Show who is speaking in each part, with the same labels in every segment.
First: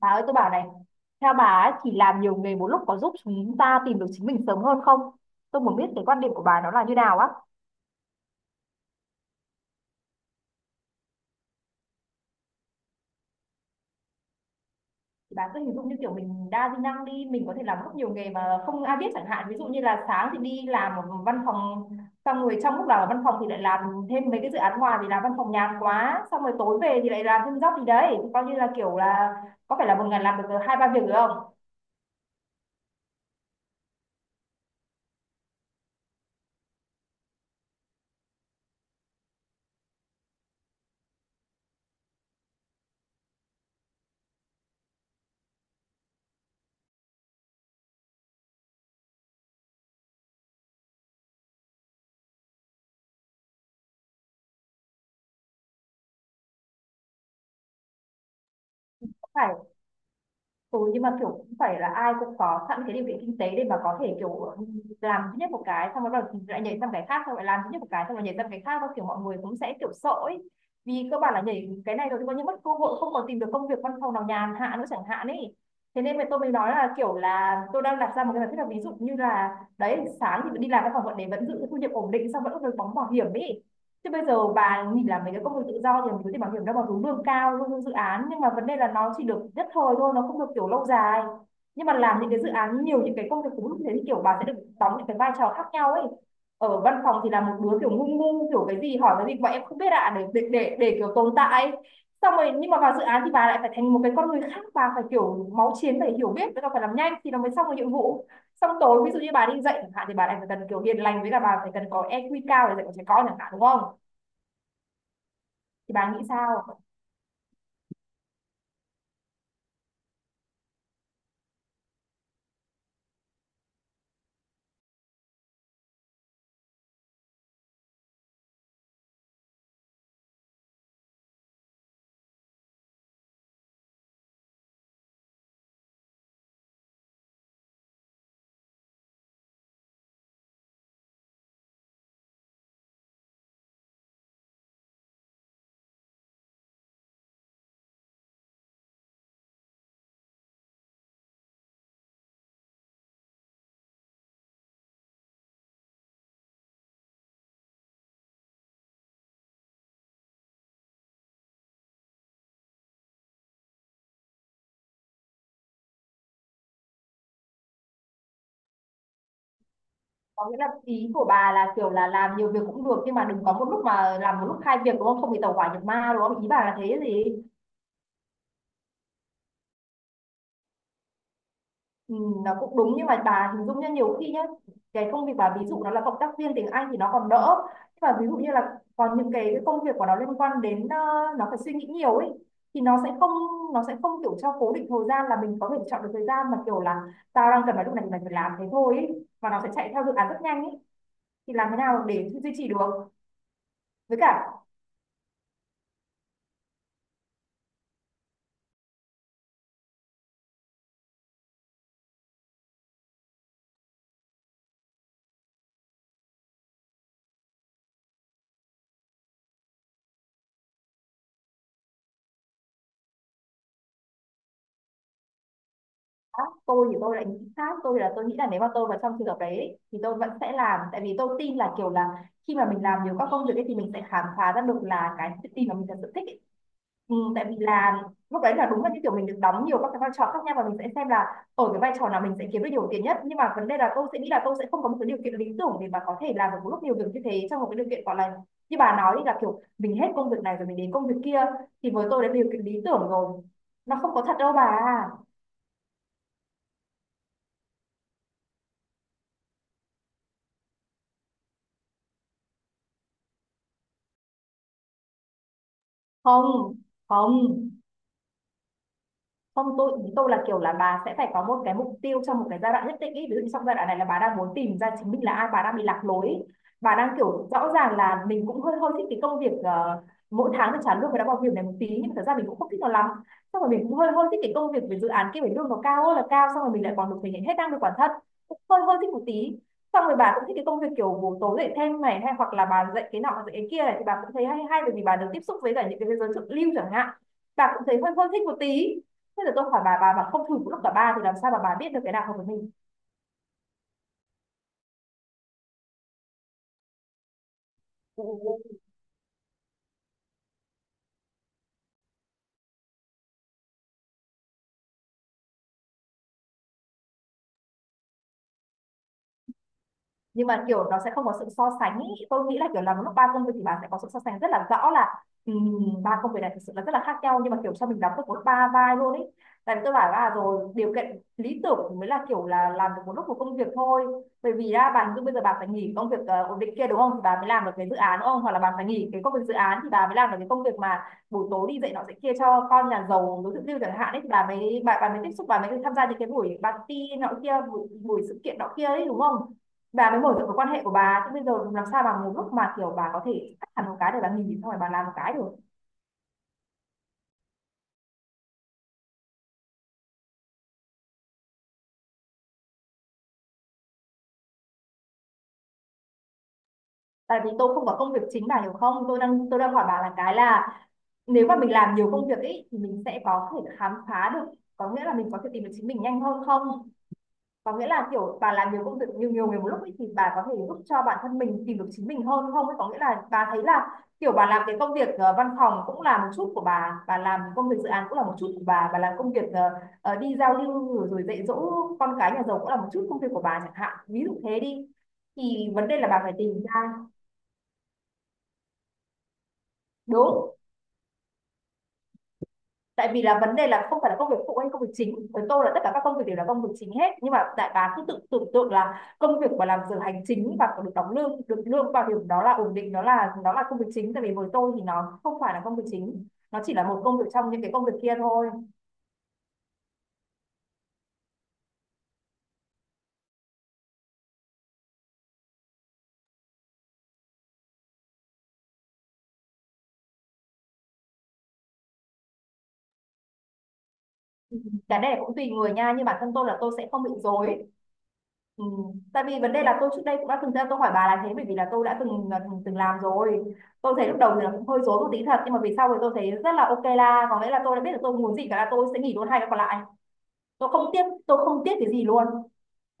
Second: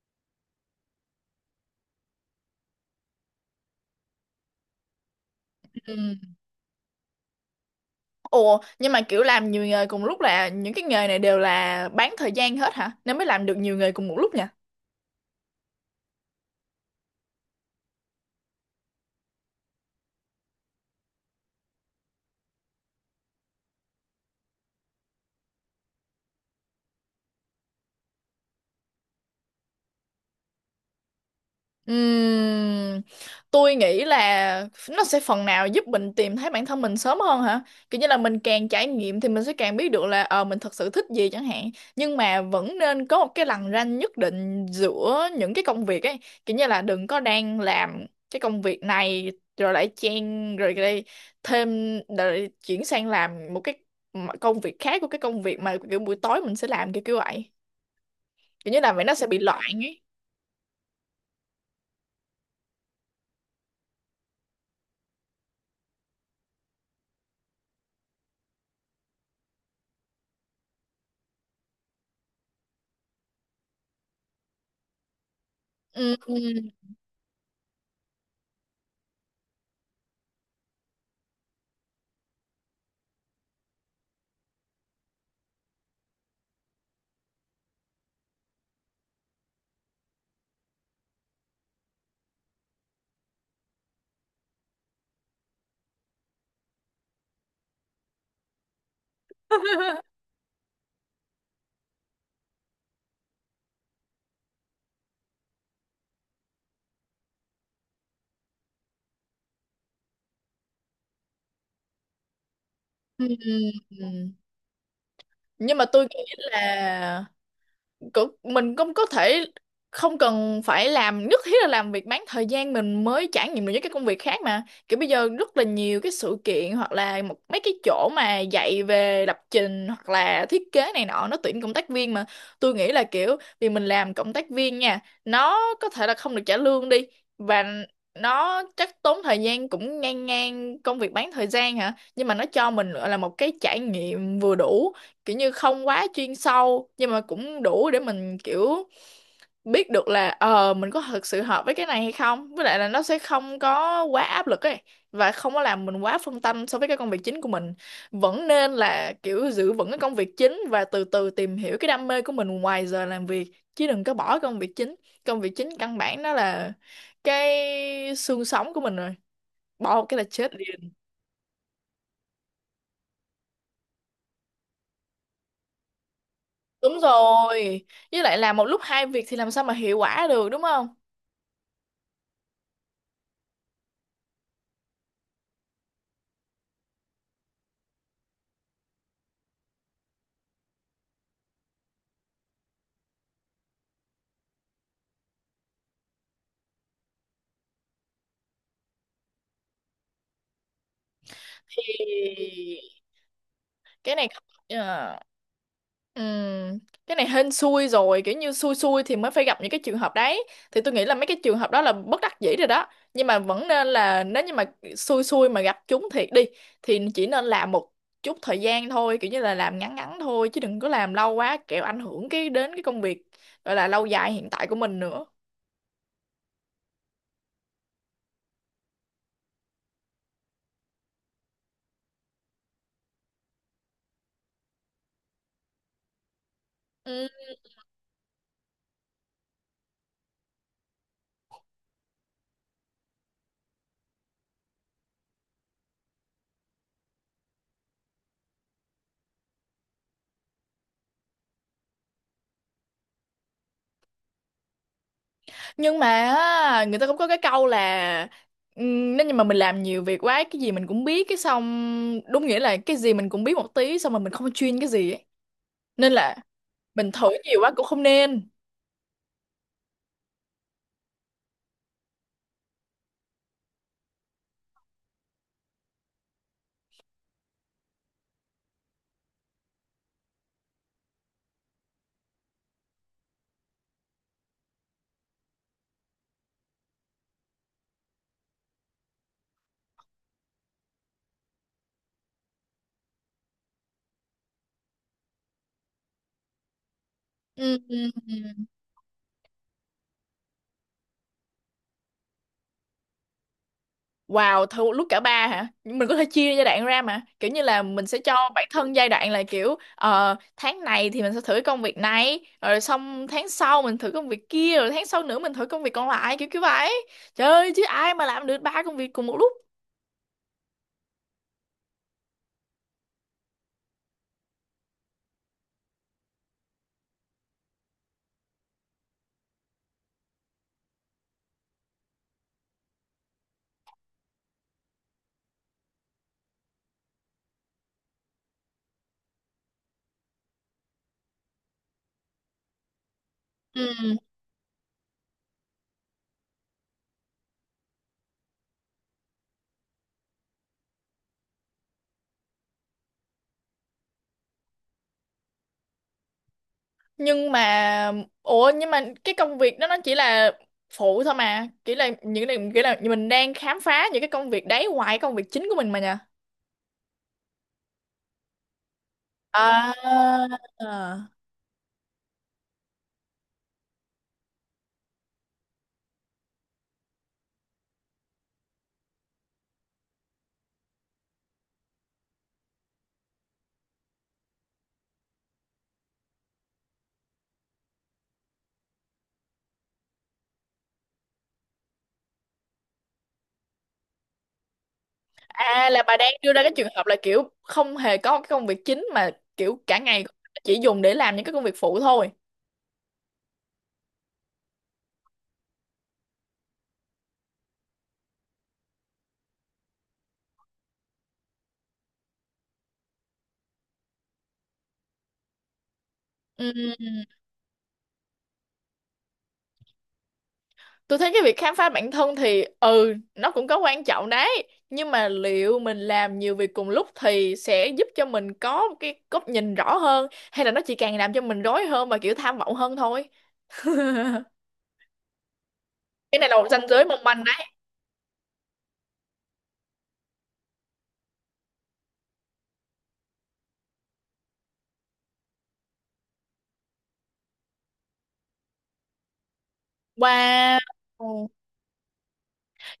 Speaker 1: Bà ơi tôi bảo này, theo bà ấy thì làm nhiều nghề một lúc có giúp chúng ta tìm được chính mình sớm hơn không? Tôi muốn biết cái quan điểm
Speaker 2: Ừ.
Speaker 1: của bà nó là như nào á.
Speaker 2: Ủa, nhưng mà kiểu làm nhiều nghề cùng lúc là những cái nghề này đều là bán thời gian hết hả? Nên mới làm được nhiều nghề cùng một lúc nhỉ?
Speaker 1: Thì bà cứ hình dung như kiểu mình đa di năng đi, mình có thể làm rất nhiều nghề mà không ai biết chẳng hạn. Ví dụ như là sáng thì đi làm ở văn phòng, xong rồi trong lúc làm ở văn phòng thì lại làm thêm mấy cái dự án ngoài vì làm văn phòng nhàn quá. Xong rồi tối về thì lại làm thêm job gì đấy. Coi như là kiểu là có phải là một ngày làm được hai ba việc được không?
Speaker 2: Ừm, tôi nghĩ là nó sẽ phần nào giúp mình tìm thấy bản thân mình sớm hơn hả? Kiểu như là mình càng trải nghiệm thì mình sẽ càng biết được là mình thật sự thích gì chẳng hạn. Nhưng mà vẫn nên có một cái lằn ranh nhất định giữa những cái công việc ấy. Kiểu như là đừng có đang làm cái công việc này rồi lại chen rồi lại thêm rồi chuyển sang làm một cái công việc khác, của cái công việc mà kiểu buổi tối mình sẽ làm, kiểu kiểu vậy. Kiểu như là vậy nó sẽ bị
Speaker 1: Phải.
Speaker 2: loạn ấy.
Speaker 1: Ừ, nhưng mà kiểu cũng phải là ai cũng có sẵn cái điều kiện kinh tế để mà có thể kiểu làm duy nhất một cái xong rồi bắt đầu lại nhảy sang cái khác, xong rồi làm duy nhất một cái xong rồi nhảy sang cái khác, và kiểu mọi người cũng sẽ kiểu sợ ấy, vì cơ bản là nhảy cái này rồi thì coi như mất cơ hội không còn tìm được công việc văn phòng nào nhàn hạ nữa chẳng hạn ấy. Thế
Speaker 2: Ừ,
Speaker 1: nên mà
Speaker 2: ừ.
Speaker 1: tôi mới nói là kiểu là tôi đang đặt ra một cái giả thiết là ví dụ như là đấy, sáng thì đi làm văn phòng vẫn để vẫn giữ thu nhập ổn định, xong vẫn được đóng bảo hiểm ấy. Thế bây giờ bà nghỉ làm mấy cái công việc tự do thì mình có thể bảo hiểm đâu mà hướng lương cao, lương dự án, nhưng mà vấn đề là nó chỉ được nhất thời thôi, nó không được kiểu lâu dài. Nhưng mà làm những cái dự án nhiều, những cái công việc cũng như thế, thì kiểu bà sẽ được đóng những cái vai trò khác nhau ấy. Ở văn phòng thì là một đứa kiểu ngu ngu, kiểu cái gì hỏi cái gì mà em không biết ạ, để kiểu tồn tại ấy. Xong rồi nhưng mà vào dự án thì bà lại phải thành một cái con người khác, bà phải kiểu máu chiến, phải hiểu biết, với cả phải làm nhanh thì nó mới xong được nhiệm vụ. Xong tối ví dụ như bà đi dạy chẳng hạn thì bà lại phải cần kiểu hiền lành, với cả bà phải cần có EQ cao để dạy con trẻ con chẳng hạn, đúng không?
Speaker 2: Ừm, Nhưng mà
Speaker 1: Thì
Speaker 2: tôi
Speaker 1: bà
Speaker 2: nghĩ
Speaker 1: nghĩ sao?
Speaker 2: là mình cũng có thể không cần phải làm nhất thiết là làm việc bán thời gian mình mới trải nghiệm được những cái công việc khác, mà kiểu bây giờ rất là nhiều cái sự kiện hoặc là một mấy cái chỗ mà dạy về lập trình hoặc là thiết kế này nọ nó tuyển cộng tác viên mà. Tôi nghĩ là kiểu vì mình làm cộng tác viên nha, nó có thể là không được trả lương đi, và nó chắc tốn thời gian cũng ngang ngang công việc bán thời gian hả, nhưng mà nó cho mình gọi là một cái trải nghiệm vừa đủ, kiểu như không quá chuyên sâu nhưng mà cũng đủ để mình kiểu biết được là mình có thực sự hợp với cái này hay không, với lại là nó sẽ không có quá áp lực ấy, và không có làm mình quá phân tâm so với cái công việc chính của mình. Vẫn nên là kiểu giữ vững cái công việc chính và từ từ tìm hiểu cái đam mê của mình ngoài giờ làm việc, chứ đừng có bỏ công việc chính. Công việc chính căn bản nó là cái xương sống của mình rồi, bỏ một cái là
Speaker 1: Có
Speaker 2: chết
Speaker 1: nghĩa là
Speaker 2: liền.
Speaker 1: ý của bà là kiểu là làm nhiều việc cũng được nhưng mà đừng có một lúc mà làm một lúc hai việc, đúng không, không bị tẩu hỏa nhập ma, đúng không, ý bà là thế
Speaker 2: Đúng
Speaker 1: gì?
Speaker 2: rồi, với lại làm một lúc hai việc thì làm sao mà hiệu quả được, đúng không?
Speaker 1: Ừ, nó cũng đúng nhưng mà bà hình dung nhá, nhiều khi nhá cái công việc bà ví dụ nó là cộng tác viên tiếng Anh thì nó còn đỡ, nhưng mà ví dụ như là còn những cái công việc của nó liên quan đến nó phải suy nghĩ nhiều ấy, thì nó sẽ không kiểu cho cố định thời gian, là mình có thể chọn được thời gian mà kiểu là tao đang cần vào lúc này thì mình phải làm thế thôi ấy. Và nó sẽ chạy theo dự án rất nhanh ấy, thì làm thế nào để duy
Speaker 2: Ê,
Speaker 1: trì được.
Speaker 2: cái
Speaker 1: Với
Speaker 2: này
Speaker 1: cả
Speaker 2: Ờ, ừm, cái này hên xui rồi, kiểu như xui xui thì mới phải gặp những cái trường hợp đấy. Thì tôi nghĩ là mấy cái trường hợp đó là bất đắc dĩ rồi đó, nhưng mà vẫn nên là nếu như mà xui xui mà gặp chúng thiệt đi thì chỉ nên làm một chút thời gian thôi, kiểu như là làm ngắn ngắn thôi chứ đừng có làm lâu quá kẻo ảnh hưởng cái đến cái công việc gọi là lâu dài hiện tại của mình nữa.
Speaker 1: tôi thì tôi lại nghĩ khác, tôi nghĩ là nếu mà tôi vào trong trường hợp đấy ấy, thì tôi vẫn sẽ làm, tại vì tôi tin là kiểu là khi mà mình làm nhiều các công việc ấy, thì mình sẽ khám phá ra được là cái tự tin mà mình thật sự thích ấy. Ừ, tại vì là lúc đấy là đúng là như kiểu mình được đóng nhiều các cái vai trò khác nhau, và mình sẽ xem là ở cái vai trò nào mình sẽ kiếm được nhiều tiền nhất. Nhưng mà vấn đề là tôi sẽ nghĩ là tôi sẽ không có một cái điều kiện lý tưởng để mà có thể làm được một lúc nhiều việc như thế, trong một cái điều kiện gọi là như bà nói là kiểu mình hết công việc này rồi mình đến công việc kia, thì với tôi đã điều kiện lý tưởng rồi, nó không có thật đâu bà.
Speaker 2: Nhưng mà á, người ta cũng có cái câu là nếu như mà mình làm nhiều việc quá, cái gì mình cũng biết, cái xong đúng nghĩa là cái gì mình cũng biết một tí xong mà mình không chuyên cái gì ấy. Nên là
Speaker 1: không
Speaker 2: mình thử nhiều quá
Speaker 1: không
Speaker 2: cũng không nên.
Speaker 1: không tôi ý tôi là kiểu là bà sẽ phải có một cái mục tiêu trong một cái giai đoạn nhất định ý. Ví dụ như trong giai đoạn này là bà đang muốn tìm ra chính mình là ai, bà đang bị lạc lối ý. Bà đang kiểu rõ ràng là mình cũng hơi hơi thích cái công việc mỗi tháng được trả lương và đã bảo hiểm này một tí, nhưng mà thật ra mình cũng không thích nó lắm. Xong rồi mình cũng hơi hơi thích cái công việc về dự án kia, phải lương nó cao ơi là cao, xong rồi mình lại còn được thể hiện hết năng lực bản thân, cũng hơi hơi thích một tí. Xong rồi bà cũng thích cái công việc kiểu buổi tối dạy thêm này, hay hoặc là bà dạy cái nọ dạy cái kia này, thì bà cũng thấy hay hay bởi vì bà được tiếp xúc với cả những cái giới thượng lưu chẳng hạn, bà
Speaker 2: Ừm,
Speaker 1: cũng thấy
Speaker 2: ừm,
Speaker 1: hơi hơi thích một
Speaker 2: ừm.
Speaker 1: tí. Thế là tôi hỏi bà mà không thử lúc cả ba thì làm sao mà bà biết được cái nào hợp với
Speaker 2: Wow, thử một lúc cả ba hả? Nhưng mình có thể chia giai đoạn ra mà, kiểu như là mình sẽ cho bản
Speaker 1: mình?
Speaker 2: thân giai đoạn là kiểu tháng này thì mình sẽ thử cái công việc này, rồi xong tháng sau mình thử công việc kia, rồi tháng sau nữa mình thử công việc còn lại, kiểu kiểu vậy. Trời ơi chứ ai mà làm được ba công việc cùng một lúc?
Speaker 1: Nhưng mà kiểu nó sẽ không có sự so sánh ý. Tôi nghĩ là kiểu làm lúc ba công việc thì bạn sẽ có sự so sánh rất là rõ, là ba công việc này thực sự là rất là khác nhau, nhưng mà kiểu sao mình đóng được một ba vai luôn ấy. Tại vì tôi bảo là à, rồi điều kiện lý tưởng thì mới là kiểu là làm được một lúc một công việc thôi, bởi vì ra bạn như bây giờ bạn phải nghỉ công việc ổn định kia đúng không, thì bà mới làm được cái dự án đúng không, hoặc là bạn phải nghỉ cái công việc dự án thì bà mới làm được cái công việc mà buổi tối đi dạy nọ dạy kia cho con nhà giàu đối tượng tiêu chẳng hạn
Speaker 2: Ừ.
Speaker 1: ấy, thì bà mới tiếp xúc, bà mới tham gia những cái buổi party nọ kia, buổi sự kiện nọ kia ấy đúng không, bà mới mở rộng cái quan hệ của bà. Chứ bây giờ làm sao bà một lúc mà kiểu bà có thể cắt hẳn một cái để bà nghỉ xong rồi bà làm một cái được.
Speaker 2: Nhưng mà nhưng mà cái công việc đó nó chỉ là phụ thôi mà, chỉ là những cái kiểu là mình đang khám phá những cái công việc đấy ngoài công việc chính của mình mà nha.
Speaker 1: Tại vì tôi không có công việc chính, bà hiểu không, tôi đang hỏi bà là cái
Speaker 2: À,
Speaker 1: là nếu mà mình làm nhiều công việc ấy thì mình sẽ có thể khám phá được, có nghĩa là mình có thể tìm được chính mình nhanh hơn không, có nghĩa là kiểu bà làm nhiều công việc nhiều nhiều người một lúc ấy, thì bà có thể giúp cho bản thân mình tìm được chính mình hơn không ấy, có nghĩa là bà thấy là kiểu bà làm cái công việc văn phòng cũng là một chút của bà làm công việc dự án cũng là một chút của bà làm công việc đi giao lưu rồi, rồi dạy dỗ con cái nhà giàu cũng là một chút công việc của bà chẳng hạn, ví dụ thế đi, thì vấn
Speaker 2: à,
Speaker 1: đề
Speaker 2: là
Speaker 1: là
Speaker 2: bà
Speaker 1: bà
Speaker 2: đang
Speaker 1: phải tìm
Speaker 2: đưa ra cái trường
Speaker 1: ra.
Speaker 2: hợp là kiểu không hề có cái công việc chính, mà kiểu cả ngày
Speaker 1: Đúng.
Speaker 2: chỉ dùng để làm những cái công việc phụ thôi.
Speaker 1: Tại vì là vấn đề là không phải là công việc phụ hay công việc chính, với tôi là tất cả các công việc đều là công việc chính hết, nhưng mà đại bá cứ tự tưởng tượng là công việc mà làm giờ hành chính và được đóng lương, được lương bảo hiểm, đó là ổn định, nó là công việc chính. Tại vì với tôi thì nó không phải là công việc chính, nó
Speaker 2: Ừ.
Speaker 1: chỉ là một công việc trong những cái công việc kia thôi.
Speaker 2: Tôi thấy cái việc khám phá bản thân thì ừ nó cũng có quan trọng đấy, nhưng mà liệu mình làm nhiều việc cùng lúc thì sẽ giúp cho mình có một cái góc nhìn rõ hơn, hay là nó chỉ càng làm cho mình rối hơn và kiểu tham vọng hơn thôi?
Speaker 1: Cái này cũng tùy người nha, nhưng bản thân
Speaker 2: Cái
Speaker 1: tôi
Speaker 2: này là
Speaker 1: là
Speaker 2: một
Speaker 1: tôi
Speaker 2: ranh
Speaker 1: sẽ không
Speaker 2: giới
Speaker 1: bị
Speaker 2: mong manh đấy.
Speaker 1: rối. Ừ. Tại vì vấn đề là tôi trước đây cũng đã từng ra tôi hỏi bà là thế. Bởi vì là tôi đã từng từng làm rồi. Tôi thấy lúc đầu thì là cũng hơi rối một tí thật, nhưng mà về sau thì tôi thấy rất là ok la, có nghĩa là tôi đã biết được tôi muốn gì, cả là tôi sẽ nghỉ luôn hai cái còn lại. Tôi
Speaker 2: Wow,
Speaker 1: không tiếc, tôi không tiếc cái gì luôn.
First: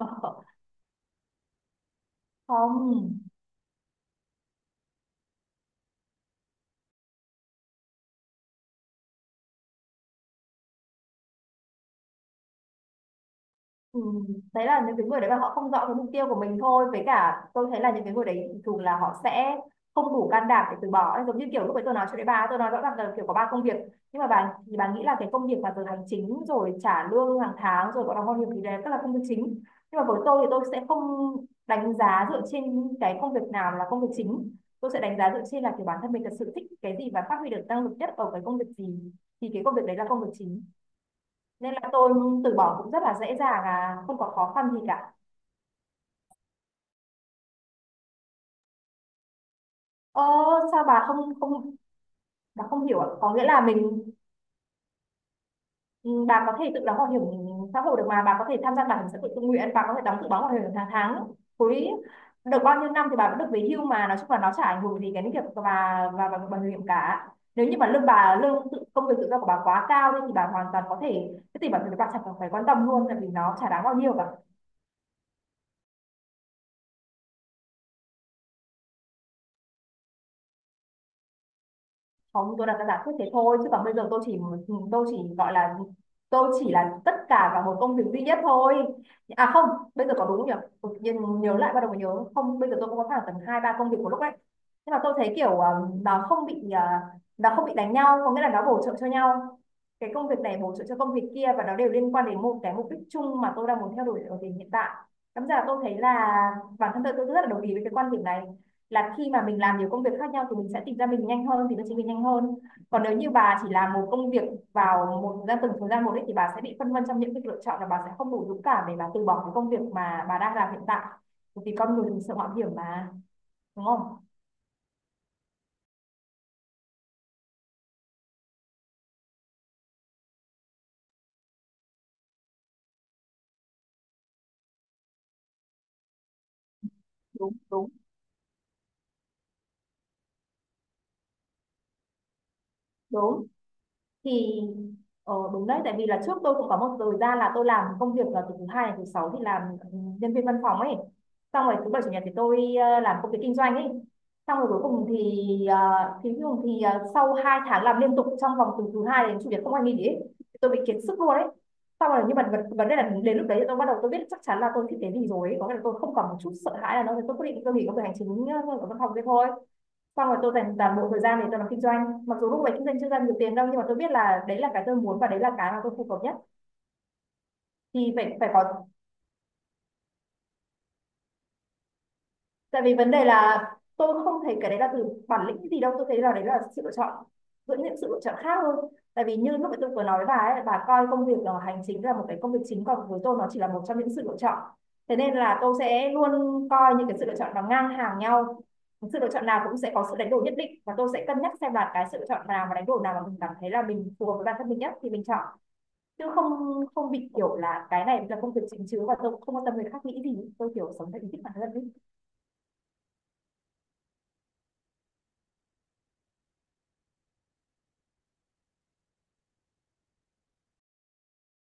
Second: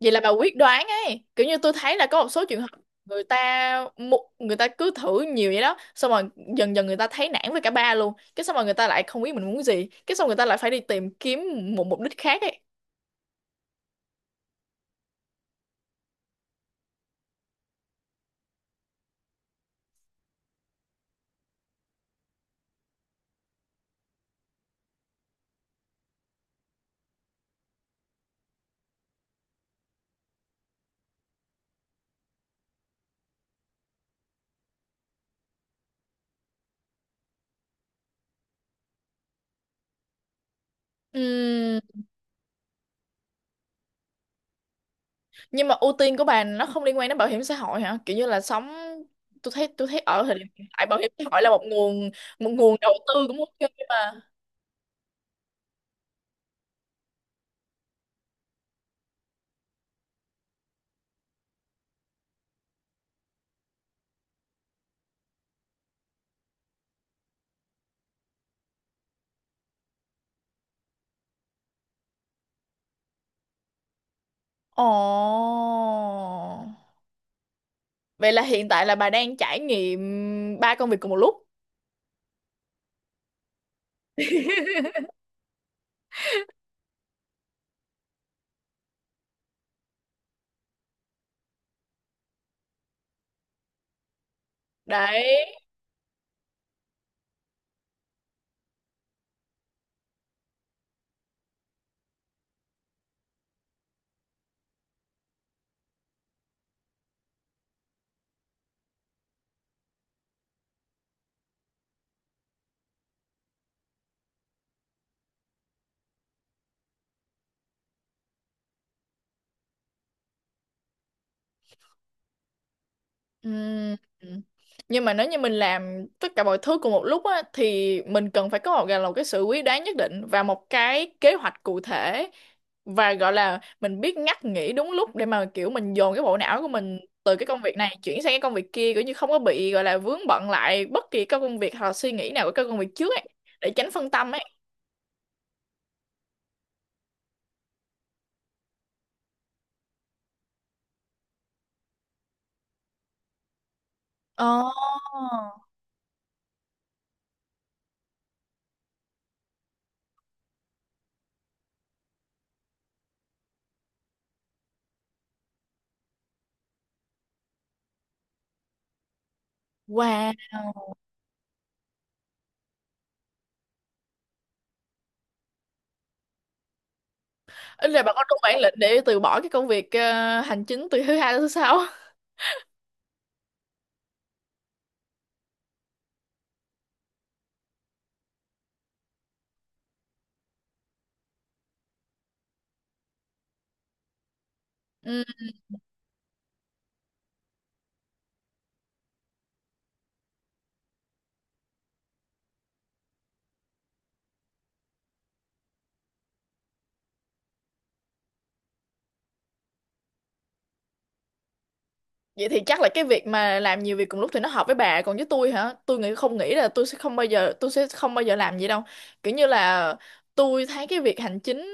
Speaker 2: vậy là bà quyết đoán ấy. Kiểu như tôi thấy là có một số trường hợp người
Speaker 1: Không.
Speaker 2: ta người ta cứ thử nhiều vậy đó, xong rồi dần dần người ta thấy nản với cả ba luôn, cái xong rồi người ta lại không biết mình muốn gì, cái xong người ta lại phải đi tìm kiếm một mục đích khác ấy.
Speaker 1: Ừ. Đấy là những cái người đấy mà họ không rõ cái mục tiêu của mình thôi, với cả tôi thấy là những cái người đấy thường là họ sẽ không đủ can đảm để từ bỏ ấy. Giống như kiểu lúc ấy tôi nói cho đấy, bà tôi nói rõ ràng là kiểu có ba công việc, nhưng mà bà thì bà nghĩ là cái công việc mà giờ hành chính rồi trả lương hàng tháng rồi có đóng bảo hiểm thì đấy tức là công việc chính. Nhưng mà với tôi thì tôi sẽ không đánh giá dựa trên cái công việc nào là công việc chính, tôi sẽ đánh giá dựa trên là kiểu bản thân mình thật sự thích cái gì và phát huy được năng lực nhất ở cái công việc gì, thì cái công việc đấy là công việc chính. Nên là
Speaker 2: Ừm,
Speaker 1: tôi từ bỏ cũng rất là dễ dàng, à không có khó khăn gì cả.
Speaker 2: nhưng mà ưu tiên của bà nó không liên quan đến bảo hiểm xã hội hả? Kiểu như là sống, tôi thấy, tôi thấy ở
Speaker 1: Ơ,
Speaker 2: thời điểm hiện
Speaker 1: sao
Speaker 2: tại bảo
Speaker 1: bà
Speaker 2: hiểm xã
Speaker 1: không
Speaker 2: hội là một
Speaker 1: không
Speaker 2: nguồn, một
Speaker 1: bà
Speaker 2: nguồn
Speaker 1: không
Speaker 2: đầu
Speaker 1: hiểu ạ,
Speaker 2: tư
Speaker 1: có
Speaker 2: cũng
Speaker 1: nghĩa là
Speaker 2: ok
Speaker 1: mình,
Speaker 2: mà.
Speaker 1: ừ, bà có thể tự đóng bảo hiểm xã hội được mà, bà có thể tham gia bảo hiểm xã hội tự nguyện, bà có thể đóng tự đóng bảo hiểm hàng tháng, cuối được bao nhiêu năm thì bà vẫn được về hưu mà. Nói chung là nó chả ảnh hưởng gì cái việc và bà bảo hiểm cả. Nếu như mà lương bà lương tự, công việc tự do của bà quá cao thì bà hoàn toàn có thể cái tiền bảo hiểm bà chẳng cần phải quan tâm luôn, tại vì nó chả đáng bao nhiêu cả.
Speaker 2: Ồ, vậy là hiện tại là bà đang trải nghiệm ba công việc cùng một lúc
Speaker 1: Không, tôi đặt ra giả thuyết thế thôi, chứ còn bây giờ tôi chỉ, tôi chỉ gọi là, tôi chỉ là tất cả vào một công việc duy nhất thôi. À không, bây giờ có đúng không nhỉ? Tự nhiên nhớ lại bắt đầu mới nhớ, không bây giờ tôi cũng có khoảng tầm hai ba công việc một lúc ấy. Nhưng mà tôi thấy kiểu
Speaker 2: đấy.
Speaker 1: nó không bị nó không bị đánh nhau, có nghĩa là nó bổ trợ cho nhau. Cái công việc này bổ trợ cho công việc kia và nó đều liên quan đến một cái mục đích chung mà tôi đang muốn theo đuổi ở thời điểm hiện tại. Cảm ra là tôi thấy là bản thân tôi rất là đồng ý với cái quan điểm này, là khi mà mình làm nhiều công việc khác nhau thì mình sẽ tìm ra mình nhanh hơn, tìm ra chính mình nhanh hơn. Còn nếu như bà chỉ làm một công việc vào một ra từng thời gian một ấy, thì bà sẽ bị phân vân trong những cái lựa chọn, là bà sẽ không đủ dũng cảm để bà từ bỏ cái công việc mà bà đang làm hiện tại, vì con người mình sợ mạo hiểm mà, đúng
Speaker 2: Ừm,
Speaker 1: không?
Speaker 2: Nhưng mà nếu như mình làm tất cả mọi thứ cùng một lúc á, thì mình cần phải có một, gọi là một cái sự quyết đoán nhất định và một cái kế hoạch cụ thể, và gọi là mình biết ngắt nghỉ đúng lúc để mà kiểu mình dồn cái bộ não của mình từ cái
Speaker 1: Đúng
Speaker 2: công việc
Speaker 1: đúng,
Speaker 2: này chuyển sang cái công việc kia, kiểu như không có bị gọi là vướng bận lại bất kỳ các công việc hoặc là suy nghĩ nào của các công việc trước ấy,
Speaker 1: đúng.
Speaker 2: để tránh phân tâm ấy.
Speaker 1: Thì đúng đấy, tại vì là trước tôi cũng có một thời gian là tôi làm công việc là từ thứ hai đến thứ sáu thì làm, ừ, nhân viên văn phòng ấy. Xong rồi thứ bảy chủ nhật thì tôi làm công việc kinh doanh ấy.
Speaker 2: Ồ.
Speaker 1: Xong rồi cuối cùng thì cuối cùng thì sau hai tháng làm liên tục trong vòng từ thứ hai đến chủ nhật không ai nghỉ ấy, thì tôi bị kiệt sức luôn ấy. Xong rồi nhưng mà vấn vấn đề là đến lúc đấy thì tôi bắt đầu tôi biết chắc chắn là tôi thích cái gì rồi ấy. Có nghĩa là tôi không còn một chút sợ hãi nào nữa, tôi quyết định tôi nghỉ công việc hành chính ở văn phòng kia thôi. Xong rồi
Speaker 2: Wow.
Speaker 1: tôi dành toàn bộ thời gian để tôi làm kinh doanh, mặc dù lúc đấy kinh doanh chưa ra nhiều tiền đâu, nhưng mà tôi biết là đấy là cái tôi muốn và đấy là cái mà tôi phù hợp nhất.
Speaker 2: Ý là
Speaker 1: Thì
Speaker 2: bạn có
Speaker 1: phải
Speaker 2: đủ
Speaker 1: phải
Speaker 2: bản lĩnh
Speaker 1: có.
Speaker 2: để từ bỏ cái công việc hành chính từ thứ hai đến thứ sáu.
Speaker 1: Tại vì vấn đề là tôi không thấy cái đấy là từ bản lĩnh gì đâu, tôi thấy là đấy là sự lựa chọn giữa những sự lựa chọn khác hơn. Tại vì như lúc nãy tôi vừa nói với bà ấy, bà coi công việc hành chính là một cái công việc chính, còn với tôi nó chỉ là một trong những sự lựa chọn. Thế nên là tôi sẽ luôn coi những cái sự lựa chọn nó ngang hàng nhau. Sự lựa chọn nào cũng sẽ có sự đánh đổi nhất định, và tôi sẽ cân nhắc xem là cái sự lựa chọn nào và đánh đổi nào mà mình cảm thấy là mình phù hợp với bản thân mình nhất thì mình chọn. Chứ không không bị kiểu là cái này là công việc chính chứ, và tôi không quan tâm người khác nghĩ gì, tôi kiểu sống theo ý thích bản thân mình.
Speaker 2: Vậy thì chắc là cái việc mà làm nhiều việc cùng lúc thì nó hợp với bà, còn với tôi hả? Tôi nghĩ Không nghĩ là tôi sẽ không bao giờ, tôi sẽ không bao giờ làm gì đâu. Kiểu như là tôi thấy cái việc hành chính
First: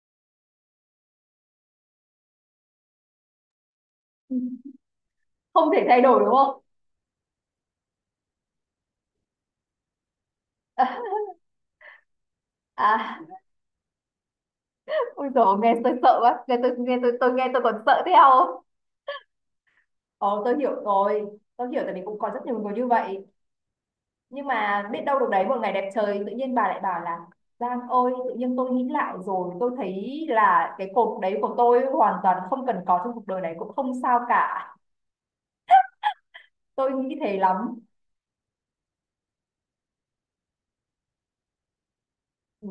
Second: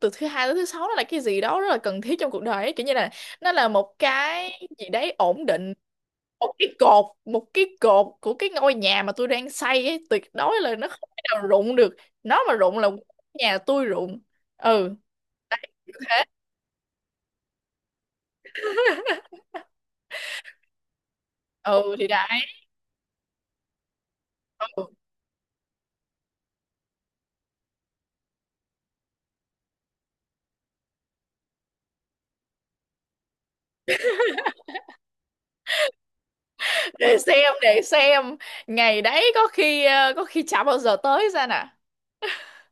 Speaker 2: từ thứ hai tới thứ sáu nó là cái gì đó rất là cần thiết trong cuộc đời ấy. Kiểu như là nó là một cái gì đấy ổn
Speaker 1: Không
Speaker 2: định,
Speaker 1: thể thay đổi đúng không?
Speaker 2: một cái cột của cái ngôi nhà mà tôi đang xây ấy, tuyệt đối là
Speaker 1: À.
Speaker 2: nó không thể nào rụng được. Nó mà rụng là
Speaker 1: À,
Speaker 2: nhà tôi rụng. Ừ,
Speaker 1: ôi dồi
Speaker 2: đấy,
Speaker 1: nghe
Speaker 2: như
Speaker 1: tôi sợ
Speaker 2: thế.
Speaker 1: quá, nghe tôi nghe tôi nghe tôi còn sợ theo. Ồ tôi hiểu rồi, tôi hiểu, tại
Speaker 2: Ừ
Speaker 1: vì
Speaker 2: thì
Speaker 1: cũng có rất
Speaker 2: đấy.
Speaker 1: nhiều người như vậy. Nhưng
Speaker 2: Ừ,
Speaker 1: mà biết đâu được đấy, một ngày đẹp trời tự nhiên bà lại bảo là Giang ơi, tự nhiên tôi nghĩ lại rồi, tôi thấy là cái cột đấy của tôi hoàn toàn không cần có trong cuộc đời này cũng không sao cả. Tôi nghĩ
Speaker 2: để
Speaker 1: thế
Speaker 2: xem,
Speaker 1: lắm.
Speaker 2: để xem ngày đấy, có khi chả bao giờ tới ra nè.
Speaker 1: Ừ,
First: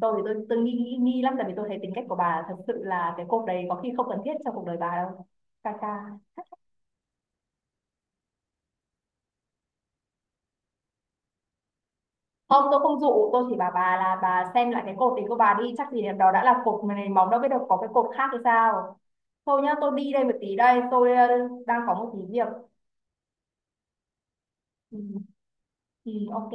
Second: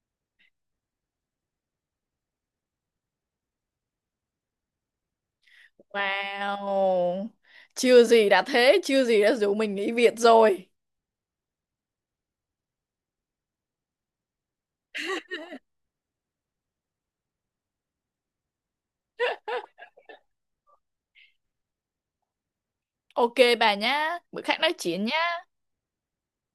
Speaker 1: tôi thì tôi nghi nghi nghi lắm, tại vì tôi thấy tính cách của bà thật sự là cái cột đấy có khi không cần thiết trong cuộc đời bà đâu. Ca ca.
Speaker 2: Wow, chưa gì đã thế, chưa gì đã rủ mình nghỉ việc rồi.
Speaker 1: Không, tôi không dụ, tôi chỉ bảo bà là bà xem lại cái cột thì của bà đi, chắc gì đó đã là cột mà này móng, đâu biết được có cái cột khác hay sao. Thôi nhá, tôi đi đây một tí đây, tôi đang có một tí việc.
Speaker 2: Ok bà nhá, bữa khác nói
Speaker 1: Ừ,
Speaker 2: chuyện nhá.
Speaker 1: ừ, ok.